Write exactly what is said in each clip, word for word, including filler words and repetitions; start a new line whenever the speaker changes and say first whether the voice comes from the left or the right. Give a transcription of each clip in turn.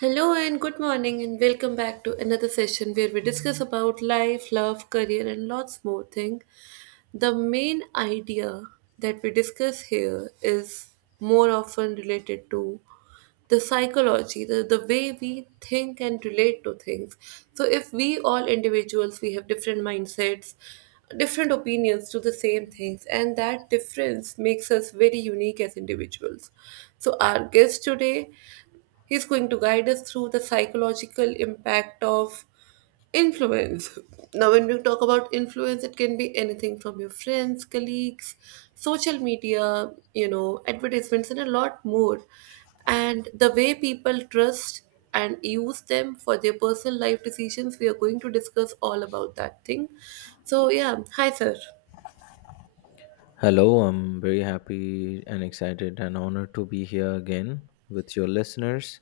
right: Hello and good morning and welcome back to another session where we discuss about life, love, career and lots more things. The main idea that we discuss here is more often related to the psychology, the, the way we think and relate to things. So if we all individuals we have different mindsets, different opinions to the same things, and that difference makes us very unique as individuals, so our guest today, He's going to guide us through the psychological impact of influence. Now, when we talk about influence, it can be anything from your friends, colleagues, social media, you know, advertisements, and a lot more. And the way people trust and use them for their personal life decisions, we are going to discuss all about that thing. So, yeah, hi, sir.
left: Hello, I'm very happy and excited and honored to be here again with your listeners.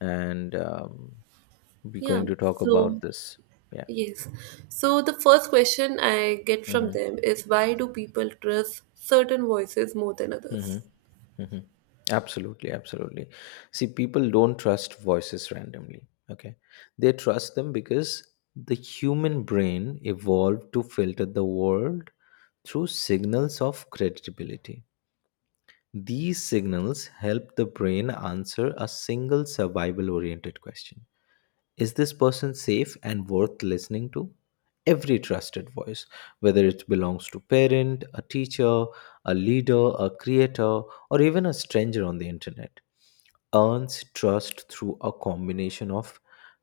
left: And um, we're
right: Yeah,
left: going to talk
right: so.
left: about this. Yeah.
right: Yes. So the first question I get from
left: Mm-hmm.
right: them is, why do people trust certain voices more than others?
left: Mm-hmm. Mm-hmm. Absolutely. Absolutely. See, people don't trust voices randomly. Okay. They trust them because the human brain evolved to filter the world through signals of credibility. These signals help the brain answer a single survival oriented question. Is this person safe and worth listening to? Every trusted voice, whether it belongs to parent, a teacher, a leader, a creator, or even a stranger on the internet, earns trust through a combination of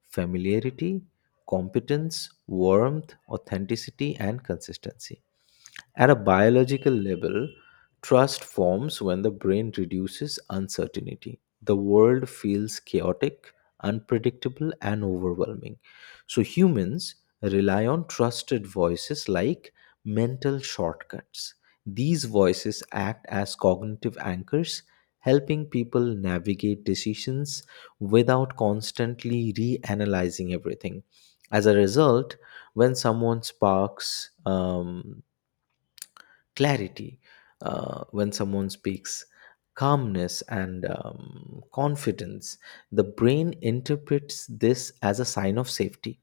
left: familiarity, competence, warmth, authenticity, and consistency. At a biological level, trust forms when the brain reduces uncertainty. The world feels chaotic, unpredictable, and overwhelming. So humans rely on trusted voices like mental shortcuts. These voices act as cognitive anchors, helping people navigate decisions without constantly reanalyzing everything. As a result, when someone sparks um, clarity uh, when someone speaks, calmness, and um, confidence. The brain interprets this as a sign of safety,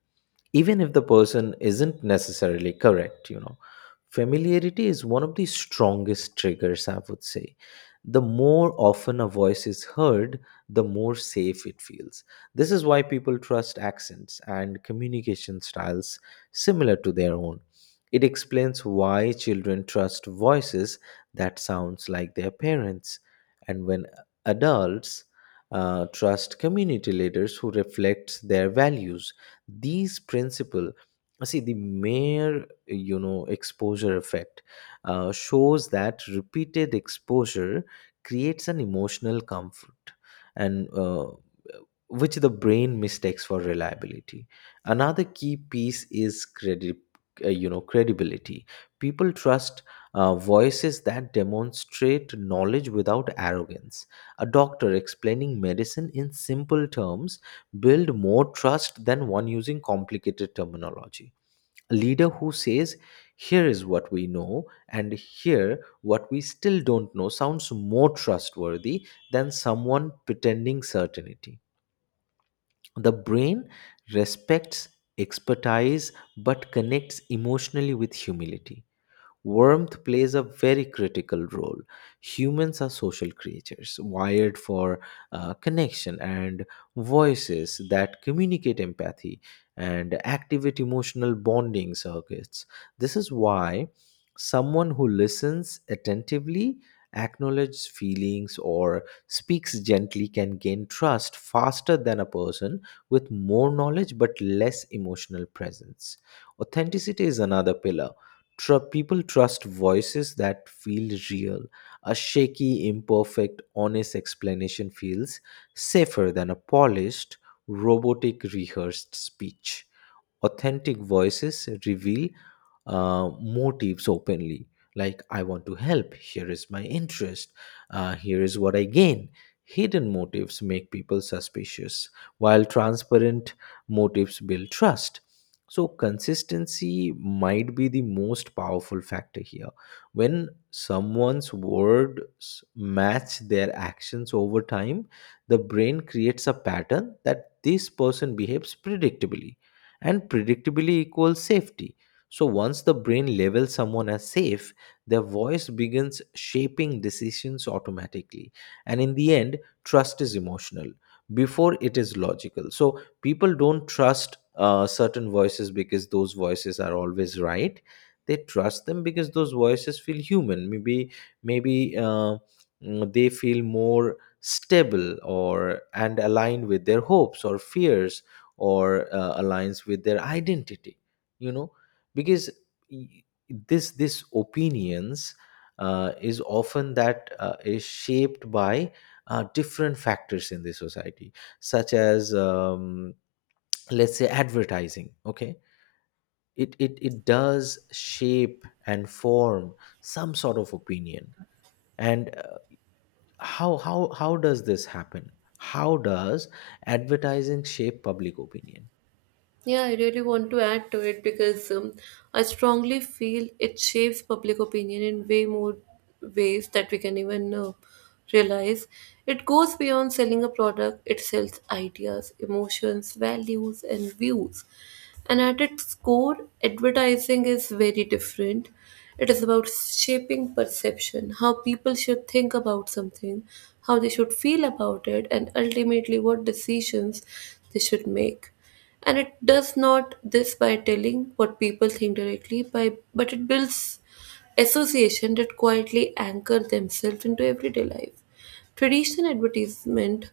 left: even if the person isn't necessarily correct, you know. Familiarity is one of the strongest triggers, I would say the more often a voice is heard, the more safe it feels. This is why people trust accents and communication styles similar to their own. It explains why children trust voices that sounds like their parents, and when adults uh, trust community leaders who reflect their values. These principle, see the mere you know exposure effect uh, shows that repeated exposure creates an emotional comfort and uh, which the brain mistakes for reliability. Another key piece is credit uh, you know credibility. People trust uh, voices that demonstrate knowledge without arrogance. A doctor explaining medicine in simple terms build more trust than one using complicated terminology. A leader who says here is what we know and here what we still don't know sounds more trustworthy than someone pretending certainty. The brain respects expertise but connects emotionally with humility. Warmth plays a very critical role. Humans are social creatures, wired for uh, connection, and voices that communicate empathy and activate emotional bonding circuits. This is why someone who listens attentively, acknowledges feelings, or speaks gently can gain trust faster than a person with more knowledge but less emotional presence. Authenticity is another pillar. Tr- people trust voices that feel real. A shaky, imperfect, honest explanation feels safer than a polished, robotic, rehearsed speech. Authentic voices reveal uh, motives openly, like I want to help, here is my interest, uh, here is what I gain. Hidden motives make people suspicious, while transparent motives build trust. So consistency might be the most powerful factor here. When someone's words match their actions over time, the brain creates a pattern that this person behaves predictably, and predictably equals safety. So once the brain labels someone as safe, their voice begins shaping decisions automatically. And in the end, trust is emotional before it is logical. So people don't trust uh, certain voices because those voices are always right. They trust them because those voices feel human. Maybe maybe uh, mm, they feel more stable or and aligned with their hopes or fears, or uh, aligns with their identity, you know, because y- this this opinions uh, is often that uh, is shaped by uh, different factors in the society, such as um, let's say advertising. Okay, it, it it does shape and form some sort of opinion. And uh, how how how does this happen? How does advertising shape public opinion?
right: Yeah, I really want to add to it because um, I strongly feel it shapes public opinion in way more ways that we can even uh, realize. It goes beyond selling a product, it sells ideas, emotions, values, and views. And at its core, advertising is very different. It is about shaping perception, how people should think about something, how they should feel about it, and ultimately what decisions they should make. And it does not this by telling what people think directly, by but it builds association that quietly anchor themselves into everyday life. Traditional advertisement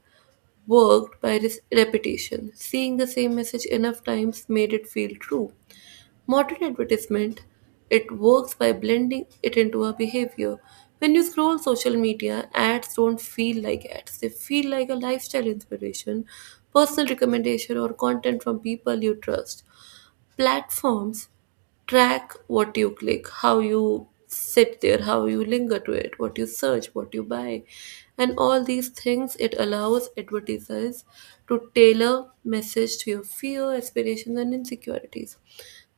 right: worked by this repetition, seeing the same message enough times made it feel true. Modern advertisement, it works by blending it into a behavior. When you scroll social media, ads don't feel like ads. They feel like a lifestyle inspiration, personal recommendation, or content from people you trust. Platforms track what you click, how you sit there, how you linger to it, what you search, what you buy. And all these things, it allows advertisers to tailor message to your fear, aspirations, and insecurities.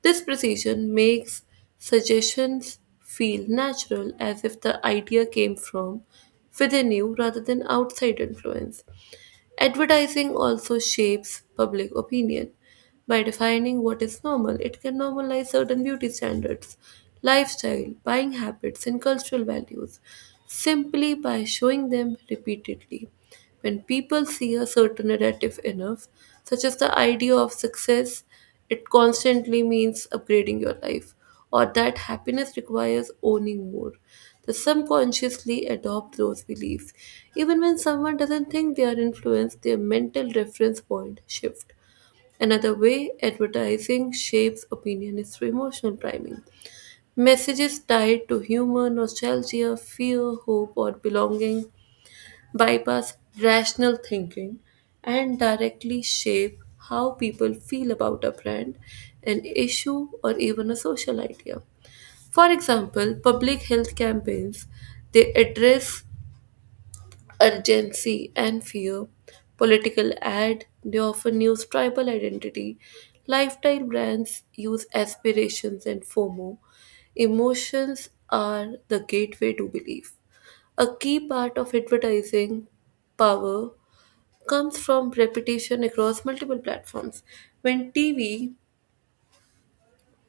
right: This precision makes suggestions feel natural, as if the idea came from within you rather than outside influence. Advertising also shapes public opinion. By defining what is normal, it can normalize certain beauty standards, lifestyle, buying habits, and cultural values simply by showing them repeatedly. When people see a certain narrative enough, such as the idea of success, it constantly means upgrading your life, or that happiness requires owning more. They subconsciously adopt those beliefs. Even when someone doesn't think they are influenced, their mental reference point shift. Another way advertising shapes opinion is through emotional priming. Messages tied to humor, nostalgia, fear, hope, or belonging bypass rational thinking and directly shape how people feel about a brand, an issue, or even a social idea. For example, public health campaigns, they address urgency and fear. Political ad, they often use tribal identity. Lifestyle brands use aspirations and FOMO. Emotions are the gateway to belief. A key part of advertising power comes from repetition across multiple platforms. When T V,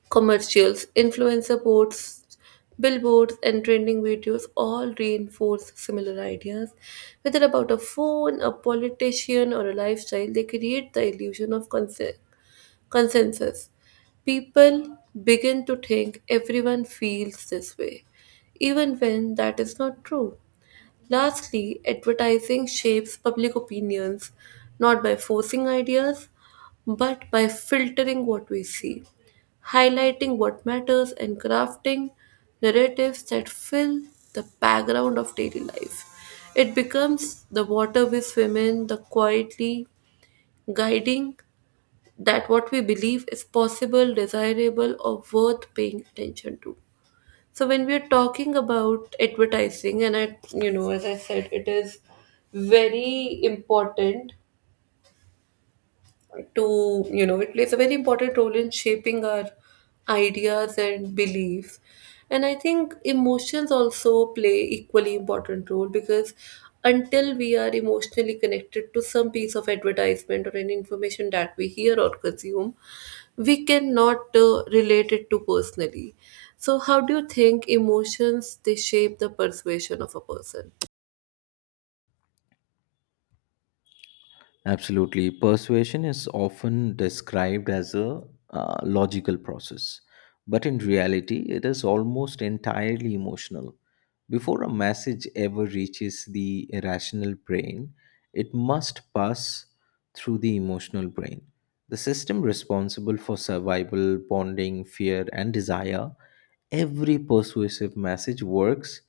right: commercials, influencer posts, billboards, and trending videos all reinforce similar ideas, whether about a phone, a politician, or a lifestyle, they create the illusion of consen- consensus. People begin to think everyone feels this way, even when that is not true. Lastly, advertising shapes public opinions not by forcing ideas, but by filtering what we see, highlighting what matters, and crafting narratives that fill the background of daily life. It becomes the water we swim in, the quietly guiding that what we believe is possible, desirable, or worth paying attention to. So when we're talking about advertising, and I, you know, as I said, it is very important to, you know it plays a very important role in shaping our ideas and beliefs, and I think emotions also play equally important role because until we are emotionally connected to some piece of advertisement or any information that we hear or consume, we cannot uh, relate it to personally. So how do you think emotions they shape the persuasion of a person?
left: Absolutely. Persuasion is often described as a uh, logical process, but in reality, it is almost entirely emotional. Before a message ever reaches the irrational brain, it must pass through the emotional brain. The system responsible for survival, bonding, fear, and desire. Every persuasive message works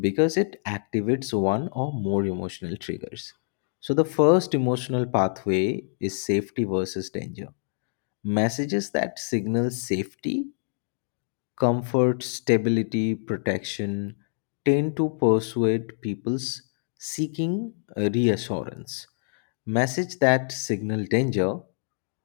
left: because it activates one or more emotional triggers. So, the first emotional pathway is safety versus danger. Messages that signal safety, comfort, stability, protection tend to persuade people's seeking uh, reassurance. Message that signal danger,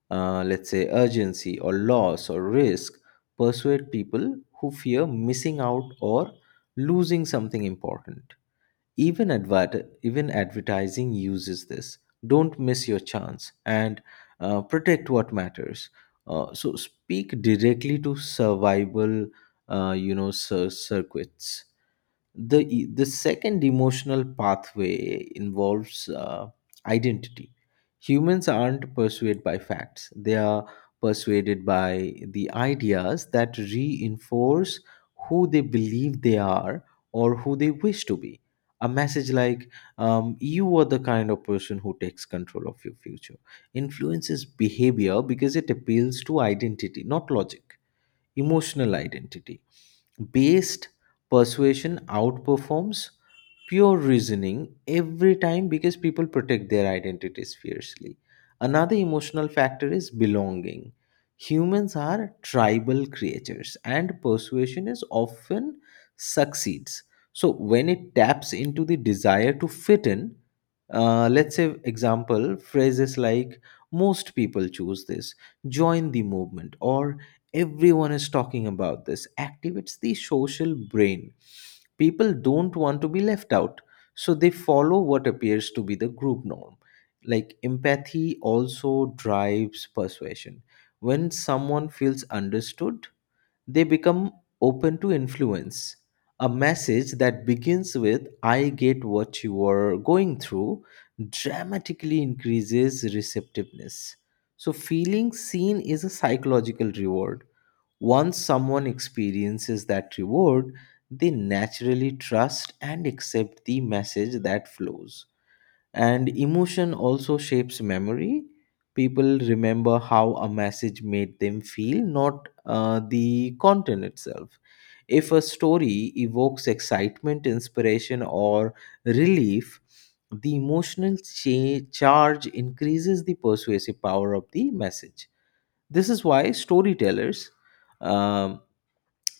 left: uh, let's say, urgency or loss or risk, persuade people who fear missing out or losing something important. Even, advert- even advertising uses this. Don't miss your chance, and uh, protect what matters. Uh, so speak directly to survival, uh, you know, cir- circuits. The e- the second emotional pathway involves uh, identity. Humans aren't persuaded by facts; they are persuaded by the ideas that reinforce who they believe they are or who they wish to be. A message like, um, you are the kind of person who takes control of your future, influences behavior because it appeals to identity, not logic. Emotional identity based persuasion outperforms pure reasoning every time because people protect their identities fiercely. Another emotional factor is belonging. Humans are tribal creatures and persuasion is often succeeds. So when it taps into the desire to fit in, uh, let's say example phrases like most people choose this, join the movement, or everyone is talking about this activates the social brain. People don't want to be left out, so they follow what appears to be the group norm. Like empathy also drives persuasion. When someone feels understood, they become open to influence. A message that begins with I get what you are going through dramatically increases receptiveness. So feeling seen is a psychological reward. Once someone experiences that reward, they naturally trust and accept the message that flows. And emotion also shapes memory. People remember how a message made them feel, not uh, the content itself. If a story evokes excitement, inspiration, or relief, the emotional cha- charge increases the persuasive power of the message. This is why storytellers, um,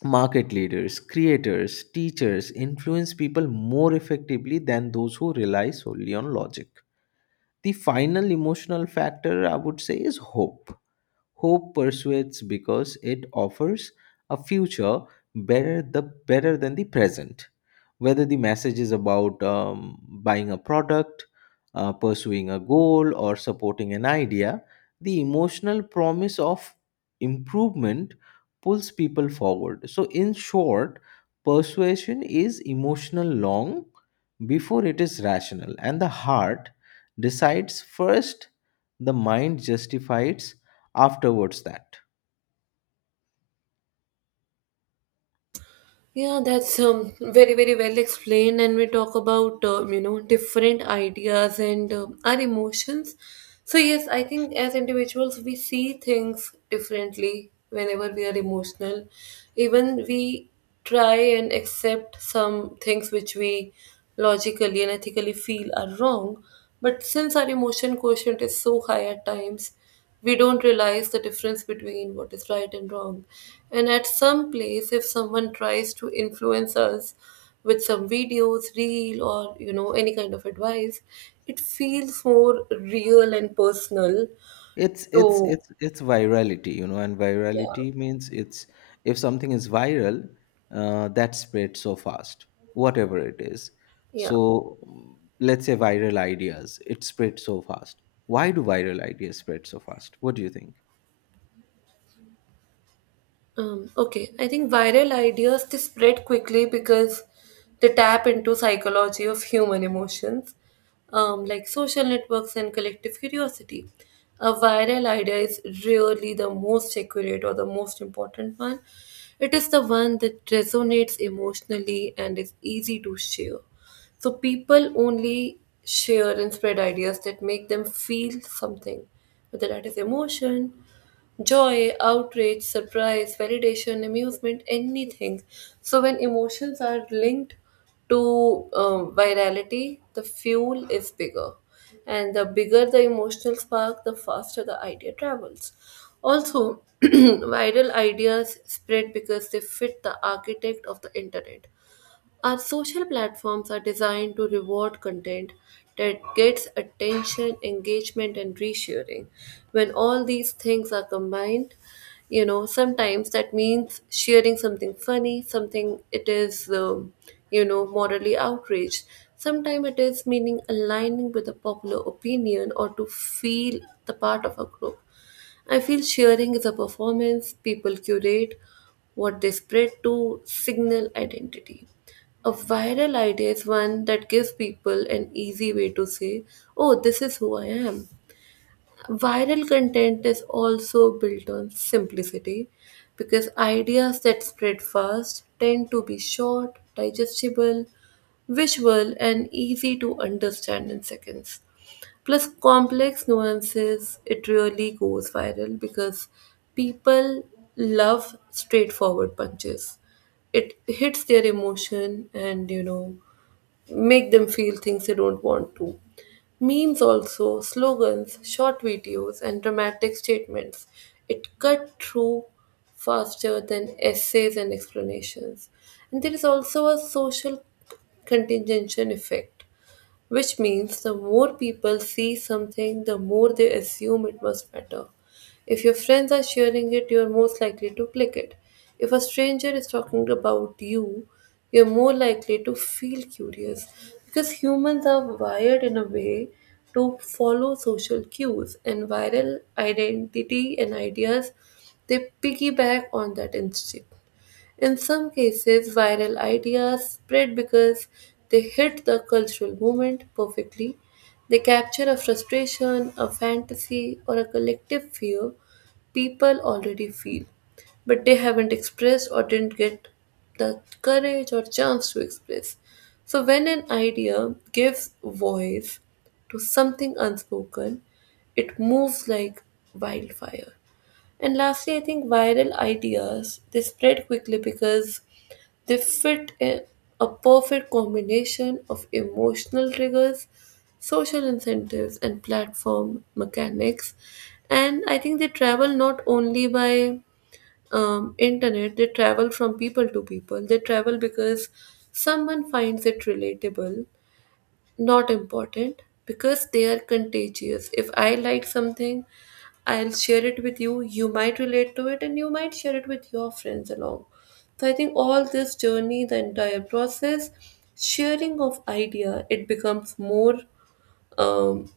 left: market leaders, creators, teachers influence people more effectively than those who rely solely on logic. The final emotional factor, I would say, is hope. Hope persuades because it offers a future better the better than the present. Whether the message is about um, buying a product, uh, pursuing a goal, or supporting an idea, the emotional promise of improvement pulls people forward. So, in short, persuasion is emotional long before it is rational, and the heart decides first, the mind justifies afterwards that
right: Yeah, that's um, very, very well explained. And we talk about, um, you know, different ideas and um our emotions. So, yes, I think as individuals, we see things differently whenever we are emotional. Even we try and accept some things which we logically and ethically feel are wrong. But since our emotion quotient is so high at times, we don't realize the difference between what is right and wrong. And at some place, if someone tries to influence us with some videos, reel, or you know, any kind of advice, it feels more real and personal.
left: it's it's
right: So,
left: it's it's virality, you know. And
right: yeah,
left: virality means it's, if something is viral, uh, that spreads so fast, whatever it is.
right: yeah.
left: So mm, let's say viral ideas, it spreads so fast. Why do viral ideas spread so fast? What do you think?
right: Um, okay, I think viral ideas they spread quickly because they tap into psychology of human emotions, um, like social networks and collective curiosity. A viral idea is really the most accurate or the most important one. It is the one that resonates emotionally and is easy to share. So people only share and spread ideas that make them feel something, whether that is emotion, joy, outrage, surprise, validation, amusement, anything. So when emotions are linked to um, virality, the fuel is bigger. And the bigger the emotional spark, the faster the idea travels. Also, viral ideas spread because they fit the architect of the internet. Our social platforms are designed to reward content that gets attention, engagement, and resharing. When all these things are combined, you know, sometimes that means sharing something funny, something it is, um, you know, morally outraged. Sometimes it is meaning aligning with a popular opinion or to feel the part of a group. I feel sharing is a performance people curate what they spread to signal identity. A viral idea is one that gives people an easy way to say, oh, this is who I am. Viral content is also built on simplicity, because ideas that spread fast tend to be short, digestible, visual, and easy to understand in seconds, plus complex nuances, it really goes viral because people love straightforward punches. It hits their emotion and you know make them feel things they don't want to. Memes also, slogans, short videos, and dramatic statements. It cut through faster than essays and explanations. And there is also a social contingency effect, which means the more people see something, the more they assume it must matter. If your friends are sharing it, you are most likely to click it. If a stranger is talking about you, you're more likely to feel curious, because humans are wired in a way to follow social cues, and viral identity and ideas, they piggyback on that instinct. In some cases, viral ideas spread because they hit the cultural moment perfectly. They capture a frustration, a fantasy, or a collective fear people already feel, but they haven't expressed or didn't get the courage or chance to express. So, when an idea gives voice to something unspoken, it moves like wildfire. And lastly, I think viral ideas they spread quickly because they fit in a perfect combination of emotional triggers, social incentives, and platform mechanics. And I think they travel not only by um, internet; they travel from people to people. They travel because someone finds it relatable, not important because they are contagious. If I like something, I'll share it with you. You might relate to it and you might share it with your friends along. So I think all this journey, the entire process, sharing of idea, it becomes more um,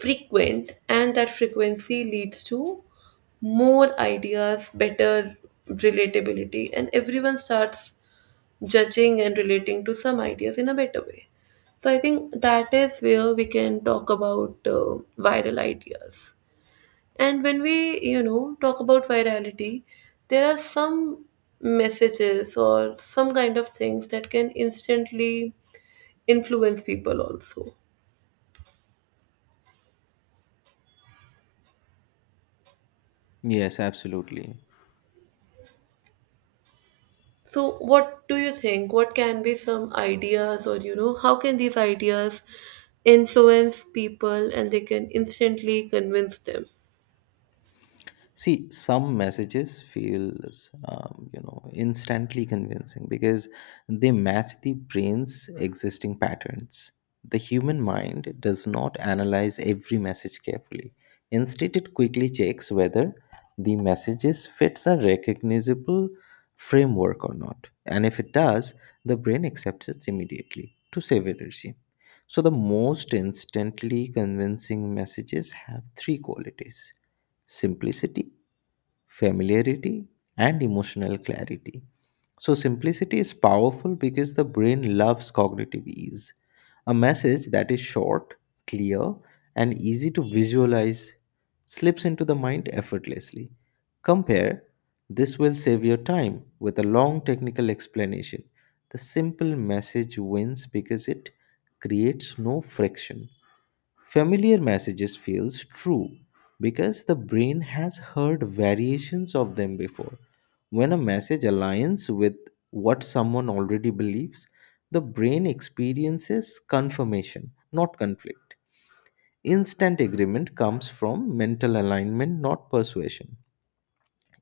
right: frequent, and that frequency leads to more ideas, better relatability, and everyone starts judging and relating to some ideas in a better way. So I think that is where we can talk about uh, viral ideas. And when we, you know, talk about virality, there are some messages or some kind of things that can instantly influence people also.
left: Yes, absolutely.
right: So what do you think? What can be some ideas, or, you know, how can these ideas influence people and they can instantly convince them?
left: See, some messages feel, um, you know, instantly convincing because they match the brain's existing patterns. The human mind does not analyze every message carefully. Instead, it quickly checks whether the messages fits a recognizable framework or not. And if it does, the brain accepts it immediately to save energy. So the most instantly convincing messages have three qualities: simplicity, familiarity, and emotional clarity. So, simplicity is powerful because the brain loves cognitive ease. A message that is short, clear, and easy to visualize slips into the mind effortlessly. Compare this will save your time with a long technical explanation. The simple message wins because it creates no friction. Familiar messages feels true because the brain has heard variations of them before. When a message aligns with what someone already believes, the brain experiences confirmation, not conflict. Instant agreement comes from mental alignment, not persuasion.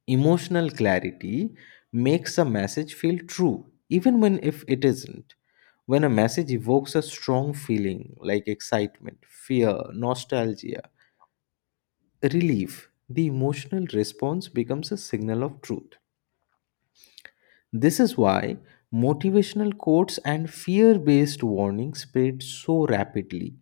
left: Emotional clarity makes a message feel true even when if it isn't. When a message evokes a strong feeling like excitement, fear, nostalgia, relief, the emotional response becomes a signal of truth. This is why motivational quotes and fear based warnings spread so rapidly.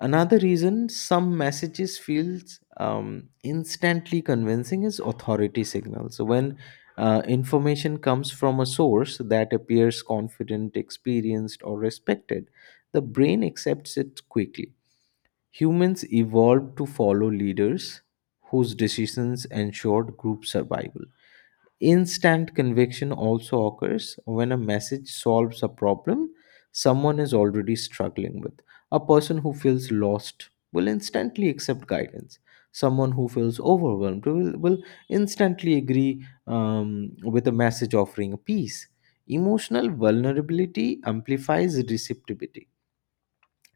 left: Another reason some messages feels um, instantly convincing is authority signals. So when uh, information comes from a source that appears confident, experienced, or respected, the brain accepts it quickly. Humans evolved to follow leaders whose decisions ensured group survival. Instant conviction also occurs when a message solves a problem someone is already struggling with. A person who feels lost will instantly accept guidance. Someone who feels overwhelmed will, will instantly agree um, with a message offering peace. Emotional vulnerability amplifies receptivity.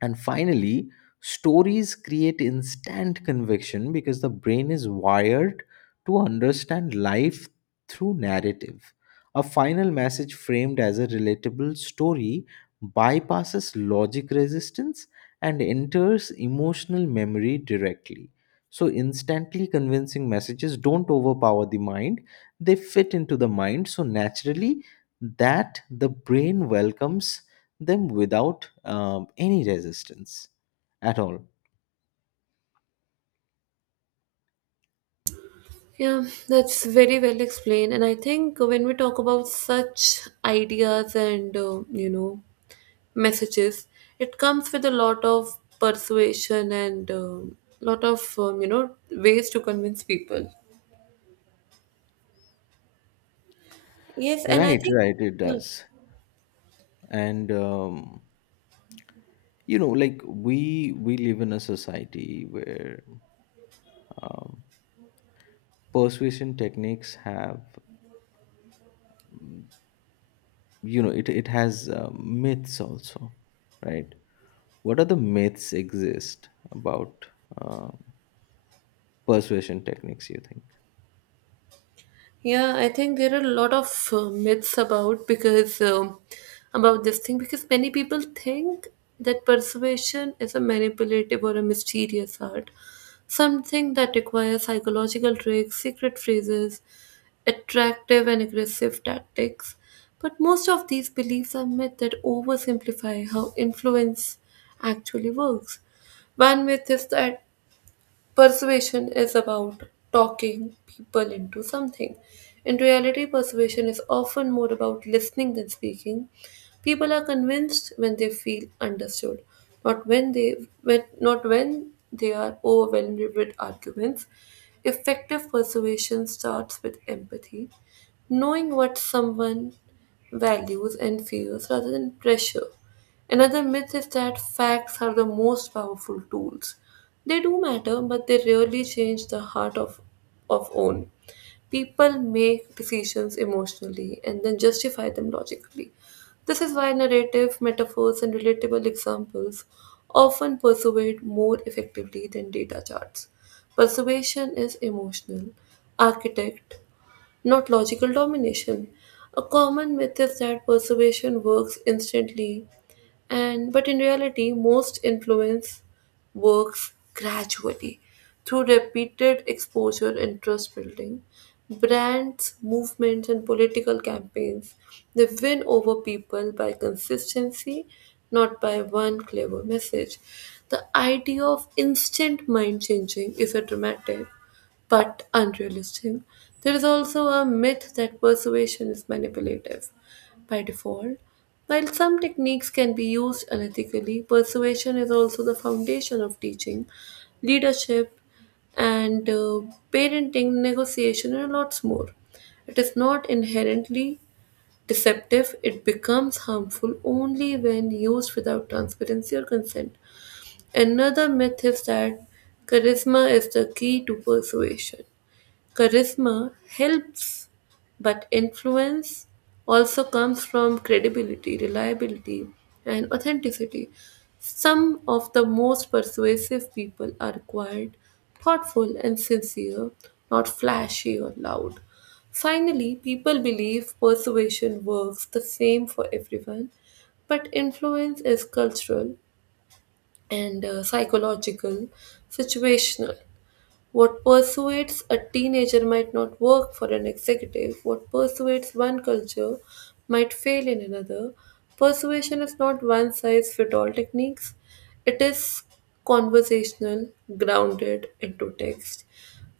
left: And finally, stories create instant conviction because the brain is wired to understand life through narrative. A final message framed as a relatable story bypasses logic resistance and enters emotional memory directly. So, instantly convincing messages don't overpower the mind, they fit into the mind. So, naturally, that the brain welcomes them without um, any resistance at all.
right: Yeah, that's very well explained. And I think when we talk about such ideas and, uh, you know, messages, it comes with a lot of persuasion and a lot of, um, you know, ways to convince people. Yes, and I
left: Right,
right: think,
left: right, it
right: yeah.
left: does. And um, you know, like we we live in a society where um, persuasion techniques have, mm, you know, it, it has uh, myths also, right? What are the myths exist about um persuasion techniques, you think?
right: Yeah, I think there are a lot of uh, myths about, because um, about this thing, because many people think that persuasion is a manipulative or a mysterious art, something that requires psychological tricks, secret phrases, attractive and aggressive tactics. But most of these beliefs are myths that oversimplify how influence actually works. One myth is that Persuasion is about talking people into something. In reality, persuasion is often more about listening than speaking. People are convinced when they feel understood, not when they when, not when they are overwhelmed with arguments. Effective persuasion starts with empathy, knowing what someone values and fears rather than pressure. Another myth is that facts are the most powerful tools. They do matter, but they rarely change the heart of, of own. People make decisions emotionally and then justify them logically. This is why narrative, metaphors, and relatable examples often persuade more effectively than data charts. Persuasion is emotional, architect, not logical domination. A common myth is that persuasion works instantly, and but in reality, most influence works gradually through repeated exposure and trust building. Brands, movements, and political campaigns, they win over people by consistency, not by one clever message. The idea of instant mind changing is a dramatic but unrealistic. There is also a myth that persuasion is manipulative by default. While some techniques can be used unethically, persuasion is also the foundation of teaching, leadership, and uh, parenting, negotiation, and lots more. It is not inherently deceptive, it becomes harmful only when used without transparency or consent. Another myth is that charisma is the key to persuasion. Charisma helps, but influence also comes from credibility, reliability, and authenticity. Some of the most persuasive people are quiet, thoughtful, and sincere, not flashy or loud. Finally, people believe persuasion works the same for everyone, but influence is cultural and uh, psychological, situational. What persuades a teenager might not work for an executive. What persuades one culture might fail in another. Persuasion is not one size fit all techniques, it is conversational, grounded into text.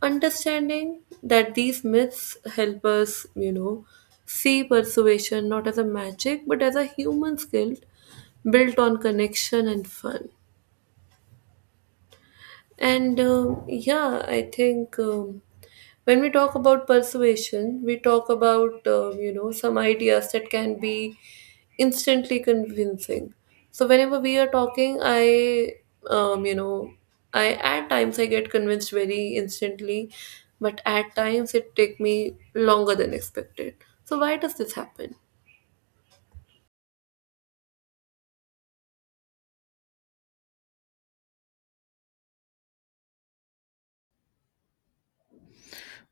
right: Understanding that these myths help us, you know, see persuasion not as a magic but as a human skill built on connection and fun. And um, yeah, I think um, when we talk about persuasion, we talk about um, you know some ideas that can be instantly convincing. So whenever we are talking, I um, you know I at times I get convinced very instantly, but at times it take me longer than expected. So why does this happen?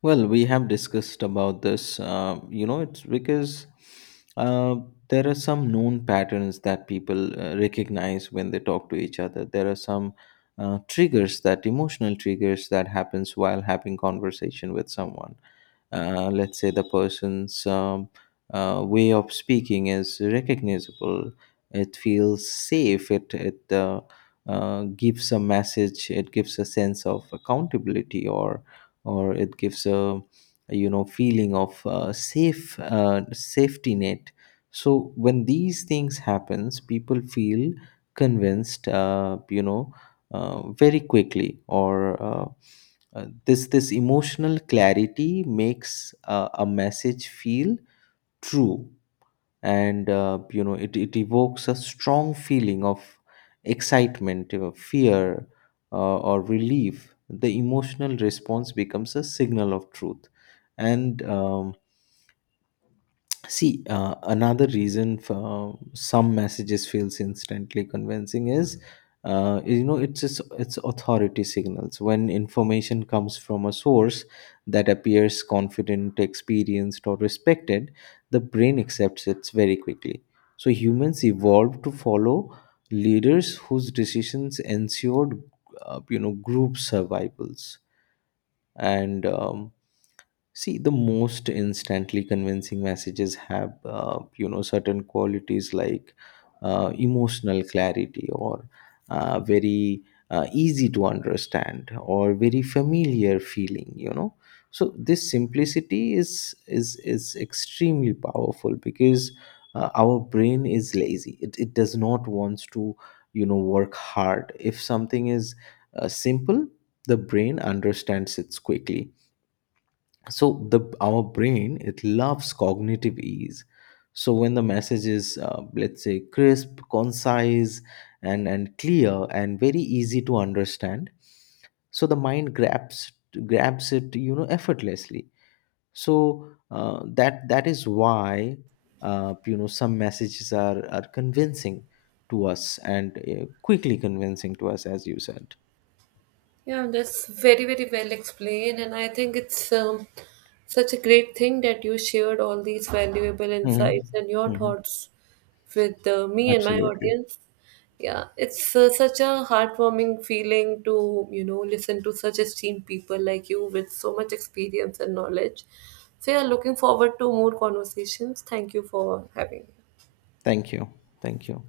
left: Well, we have discussed about this. Uh, you know, it's because uh, there are some known patterns that people uh, recognize when they talk to each other. There are some uh, triggers that emotional triggers that happens while having conversation with someone. Uh, let's say the person's, um, uh, way of speaking is recognizable. It feels safe. It it uh, uh, gives a message, it gives a sense of accountability, or or it gives a, you know, feeling of uh, safe uh, safety net. So when these things happens, people feel convinced, uh, you know, uh, very quickly. Or uh, uh, this this emotional clarity makes uh, a message feel true. And uh, you know, it, it evokes a strong feeling of excitement, uh, fear, uh, or relief. The emotional response becomes a signal of truth. And um, See, uh, another reason for some messages feels instantly convincing is, uh, you know, it's just, it's authority signals. When information comes from a source that appears confident, experienced, or respected, the brain accepts it very quickly. So humans evolved to follow leaders whose decisions ensured, uh, you know, group survivals and. Um, See, the most instantly convincing messages have, uh, you know, certain qualities, like uh, emotional clarity, or uh, very uh, easy to understand, or very familiar feeling. You know, so this simplicity is is is extremely powerful because uh, our brain is lazy. It it does not wants to, you know, work hard. If something is uh, simple, the brain understands it quickly. So the our brain, it loves cognitive ease. So when the message is, uh, let's say, crisp, concise, and and clear, and very easy to understand, so the mind grabs grabs it, you know, effortlessly. So uh, that that is why, uh, you know, some messages are are convincing to us, and uh, quickly convincing to us, as you said.
right: Yeah, that's very, very well explained, and I think it's um, such a great thing that you shared all these valuable
left: Hmm.
right: insights and your
left: Hmm.
right: thoughts with uh, me and my
left: Absolutely.
right: audience. Yeah, it's uh, such a heartwarming feeling to, you know, listen to such esteemed people like you with so much experience and knowledge. So, yeah, looking forward to more conversations. Thank you for having me.
left: Thank you. Thank you.